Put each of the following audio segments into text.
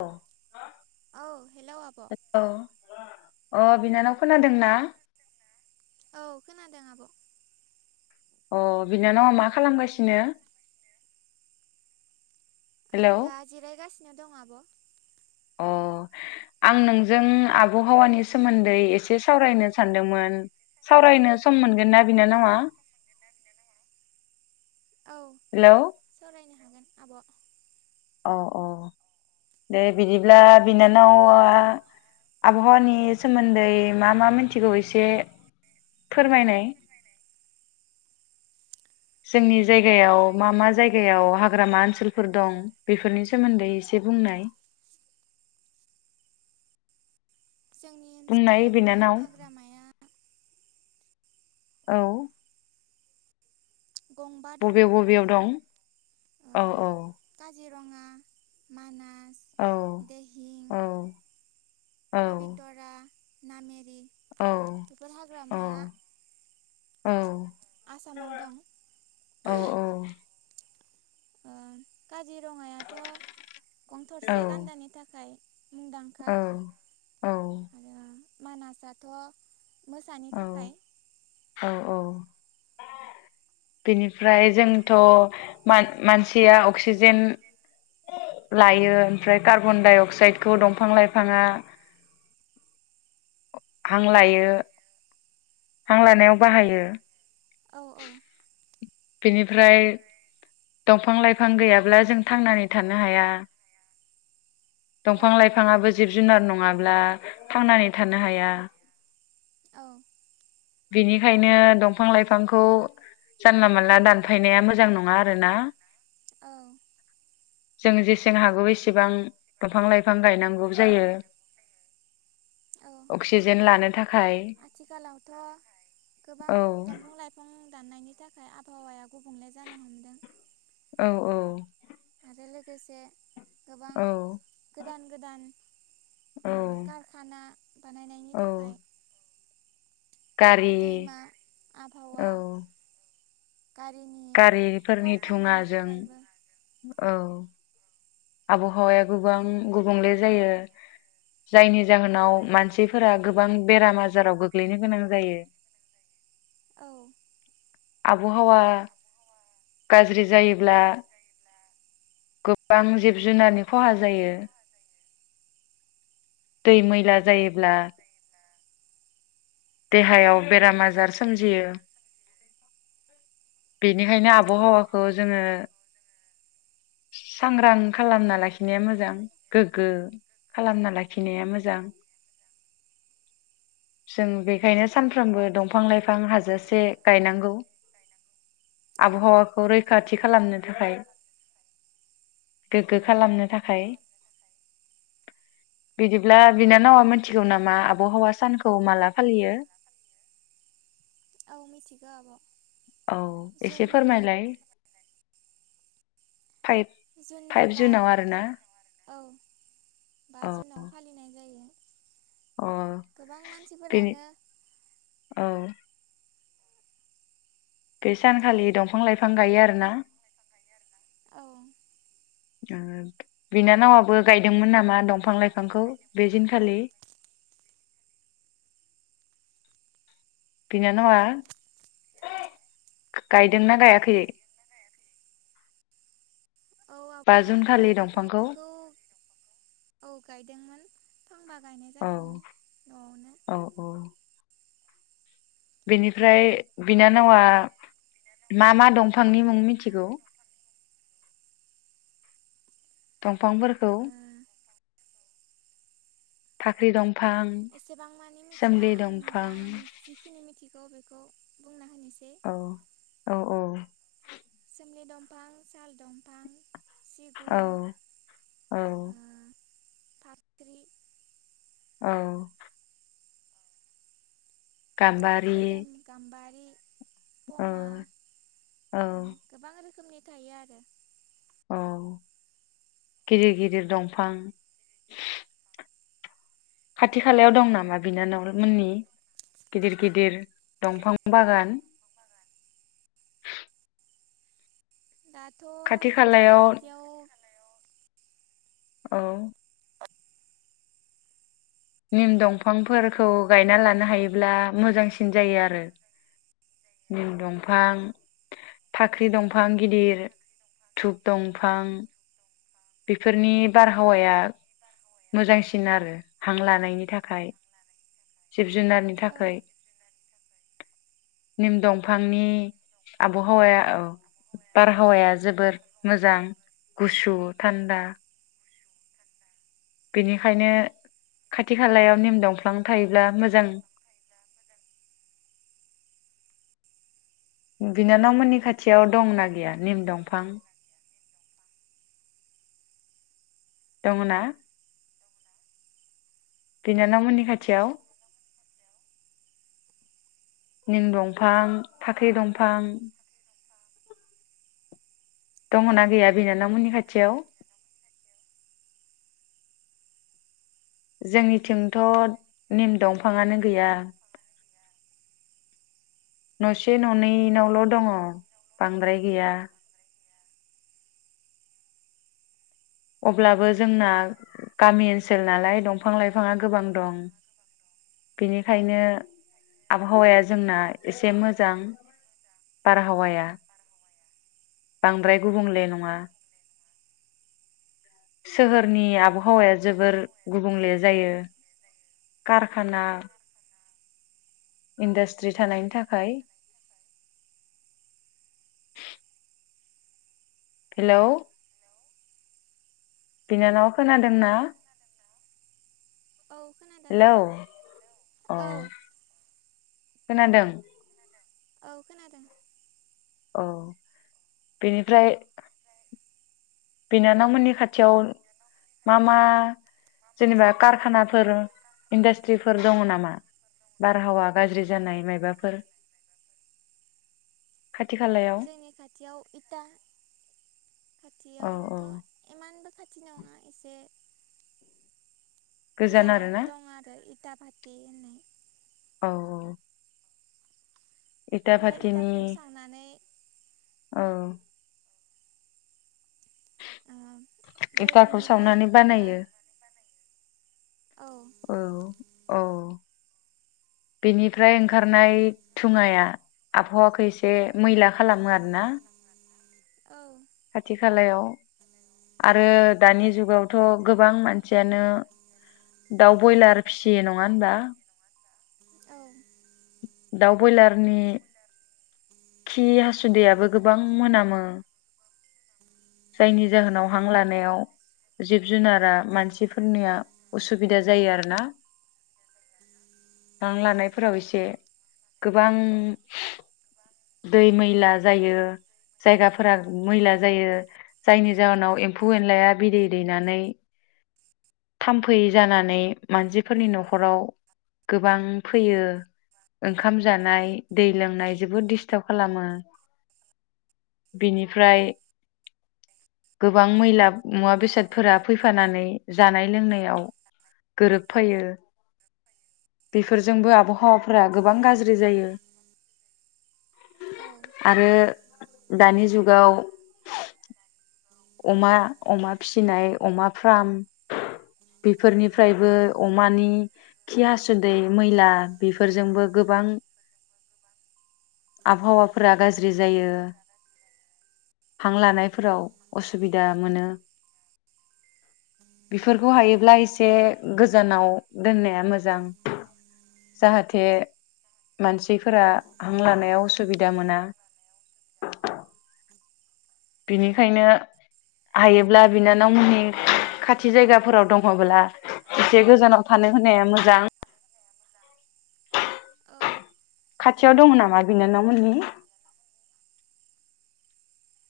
औ औ हेल' आब' अ बिनानाव खोनादों ना औ खोनादों आब' अ बिनानावा मा खालामगासिनो हेलौ आं दा जिरायगासिनो नो दं आब' अ आं नोंजों आबहावानि सोमोन्दै एसे सावरायनो सानदोंमोन सावरायनो सम मोनगोन ना बिनानावा औ हेलौ सावरायनो हागोन आब' औ औ दे बिदिब्ला बिनानावा आबहावानि सोमोन्दै मा मा मिथिगौ एसे फोरमायनाय जोंनि जायगायाव मा मा जायगायाव हाग्रामा ओनसोलफोर दं बेफोरनि सोमोन्दै एसे बुंनाय जोंनि बुंनाय ओनसोलावथ' बिनानाव हाग्रामाया औ गंबा दं बबेयाव बबेयाव दं ओ औ औ काजिरङा मानास औ दिहिं औ औ कबि थरा नाामेरि औ बेफोर हाग्रामाया औ आसामाव दं ओ काजिरङायाथ' गं थरसे गान्दानि थाखाय मुंदांखा औ औ मानासाथ' मोसानि थाखाय औ बेनिफ्राय जोंथ' मानसिया अक्सिजेन लायो ओमफ्राय कार्बन दडाइ अक्साइडखौ दंफां लाइफाङा हां लायो हां लानायाव बाहायो औ औ बिनिफ्राय दंफां लाइफां गैयाब्ला जों थांनानै थानो हाया औ दंफां लाइफाङाबो जिब जुनार नङाब्ला थांनानै थानो हाया औ बिनिखायनो दंफां लाइफांखौ जानला मोनला दानफायनाया मोजां नङा आरोना औ जों जेसे जों हागौ बेसेबां दंफां लाइफां गायनांगौ जायो औ अक्सिजेन लानो थाखाय आथिखालावथ' गोबां औ दंफां लाइफां दाननायनि थाखाय आबहावाया गुबुंले जानो हमदों औ औ आरो लोगोसे गोबां औ गोदान गोदान औ कारखाना बानायनायनि औ थाखाय गारि दैमा औ आबहावा गारिनि थाव गारिफोरनि खामनायनि दुङाजों थाखायबो औ आबहावाया गोबां गुबुंले जायो जायनि जाहोनाव मानसिफोरा गोबां बेराम आजाराव गोग्लैनो गोनां जायो औ आबहावा गाज्रि जायोब्ला गोबां जिब जुनारनि खहा जायो दै मैला जायोब्ला देहायाव बेराम आजार सोमजियो बेनिखायनो औ आबहावाखौ जोङो सांग्रां खालामना लाखिनाया मोजां गोग्गो खालामना लाखिनाया मोजां जों बेखायनो सानफ्रोमबो दंफां लाइफां हाजासे गायनांगौ औ आबहावाखौ रैखाथि खालामनो थाखाय गोग्गो खालामनो थाखाय बिदिब्ला बिनानावा मिथिगौ नामा आबहावा सानखौ माला फालियो ओं मिथिगौ आब' औ एसे जुननि फोरमायलाय फाइभ जुननि फाइभ बा जुनाव आरोना औ बा औ जुनाव फालिनाय जायो अ गोबां बेनि मानसिफोरानो औ बे सानखालि दंफां लाइफां गायो आरोना औ ओ बिनानावाबो गायदोंमोन नामा दंफां लाइफांखौ बे दिनखालि? बिनानावा गायदोंना गायाखैै? औ आब' दंफांखौ बिफांखौ औ गायदोंमोन फांबा गाय औ औ औ बिनिफ्राय बिनानावा मा मा दंफांनि मुं मिनथिगौ? फांफोरखौ ओ फाख्रि दं एसेबां मानि मिथिया आं दा दंफां आं जिखिनि मिथिग खौ बेखौ बुंना होनोसै औ औ औ सुमलि दमफां, साल दमफां औ औ ओ फाख्रि औ गाम्बारि खोदोम, गाम्बारि औ पमा औ उम गोबां रोखोमनि गायो आरो। औ गिदिर गिदिर दंफां। खाथि खालायाव दं नामा बिनानावमोननि गिदिर गिदिर दंफां बागान? दाथ' खाथि जोंनि खालायाव खाथियाव औ [inaudible] निम दंफांफोरखौ गायना लानो हायोब्ला मोजांसिन जायो आरो। निम दंफां फाख्रि दंफां गिदिर धुप दंफां। बेफोरनि बारहावाया मोजांसिन आरो हां लानायनि थाखाय। जिब जुनारनि औ थाखै। निम दंफांनि आबहावाया औ बारहावाया जोबोर मोजां गुसु थान्दा। बिनिखायनो खाथि खालायाव निम दंफ्लां थायोब्ला मोजां। बिनानाव मोननि खाथियाव दंना गैया निम दंफां। दङना? बिनानाव मोननि खाथियाव निं दंफां फाख्रि दंफां दङ ना गैया बिनानावमोननि खाथियाव? जोंनिथिंथ' निम दंफाङानो गैया। नसे ननैनावल' दङ बांद्राय गैया। अब्लाबो जोंना गामि ओनसोल नालाय दंफां लाइफाङा गोबां दं बिनिखायनो आबहावाया जोंना एसे मोजां बारहावाया। बांद्राय गुबुंले नङा। सोहोरनि आबहावाया जोबोर गुबुंले जायो कारखाना इन्डास्ट्रि थानायनि थाखाय। हेलौ बिनानावा खोनादोंना औ खोनादों हेलौ आब' अ औ खोनादों। औ खोनादों। औ बेनिफ्राय बिनानावमोननि खाथियाव मा मा जेनेबा कारखानाफोर इन्डास्ट्रिफोर दङ नामा बारहावा गाज्रि जानाय मायबाफोर खाथि खालायाव जोंनि खाथियाव इटा औ औ खाथियावथ' इमानबो खाथिनङा एसे गोजान गोजानाव आरोना दं आरो इटा भाटिहोननाय औ औ इटा बेवहाय भाटिनि इटाखौ सावनानै औ ओ बे एखाखौ बिनिफ्राय सावनानै ओ बानायो औ औ बेनिफ्राय ओंखारनाय थुङाया आबहावाखौ एसे मैला खालामो आरो ना औ खाथि खालायाव आरो दानि जुगावथ' गोबां मानसियानो दाउ ब्रयलार फिसियो नङा होनबा औ दाउ ब्रयलारनि खि हासुदैयाबो गोबां मोनामो जायनि जाहोनाव हां लानायाव जिब जुनारा मानसिफोरनिया उसुबिदा जायो आरो ना हां लानायफोराव एसे ए गोबां दै मैला जायो जायगाफोरा मैला जायो जायनि जाहोनाव एम्फौ एनलाया बिदै दैनानै थाम्फै जानानै मानसिफोरनि न'खराव गोबां फैयो ओंखाम जानाय दै लोंनाय जोबोद दिसटार्ब खालामो बिनिफ्राय गोबां मैला मुवा बेसादफोरा फैफानानै जानाय लोंनायाव गोरोबफैयो बेफोरजोंबो आबहावाफोरा गोबां गाज्रि जायो औ आरो दानि जुगाव अमा अमा फिसिनाय अमा फार्म बेफोरनिफ्रायबो अमानि खि हासुदै मैला बेफोरजोंबो गोबां आबहावाफोरा गाज्रि जायो हां लानायफोराव असुबिदा मोनो बेफोरखौ हायोब्ला एसे गोजानाव दोननाया मोजां जाहाथे मानसिफोरा हां लानायाव उसुबिदा मोना बिनिखायनो हायोब्ला बिनानावमोननि खाथि जायगाफोराव दङब्ला एसे गोजानाव थानो होनाया मोजां औ खाथियाव दङ नामा बिनानावमोननि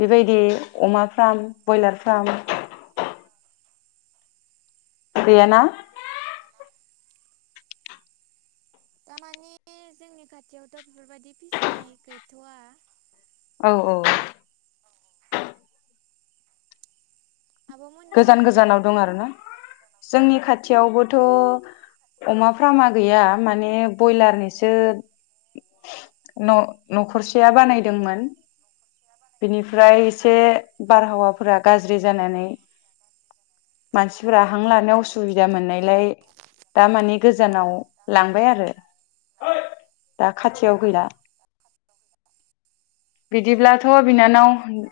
बेबायदि अमा फ्राम ब्रयलार फ्राम गैयाना दा मानि जोंनि खाथियावथ' बेफोरबायदि फिसिनाय गैथ'वा औ औ आब'मोननि जा गोजान गोजानाव नामा दं आरोना जोंनि खाथियावबोथ' औ अमा फा फार्मा गैया माने ब्रयलारनिसो न' न'खरसेया बानायदोंमोन बेनिफ्राय एसे औ बारहावाफोरा गाज्रि जानानै मानसिफोरा हां लानायाव उसुबिदा मोननायलाय दा माने गोजानाव लांबाय आरो दा औ खाथियाव गैला बिदिब्लाथ' बिनानाव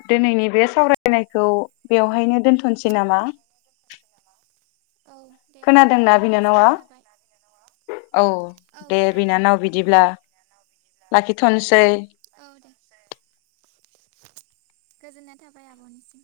दिनैनि बे सावरायनायखौ बेवहायनो दोनथ' नोसै नामा औ दे आब' खोनादोंना बिनानावा गोजोननाय थाबाय औ औ दे खोनादों बिनानाव बिदिब्ला लाखिथ'नोसै औ दे गोजोननाय थाबाय आब'निसिम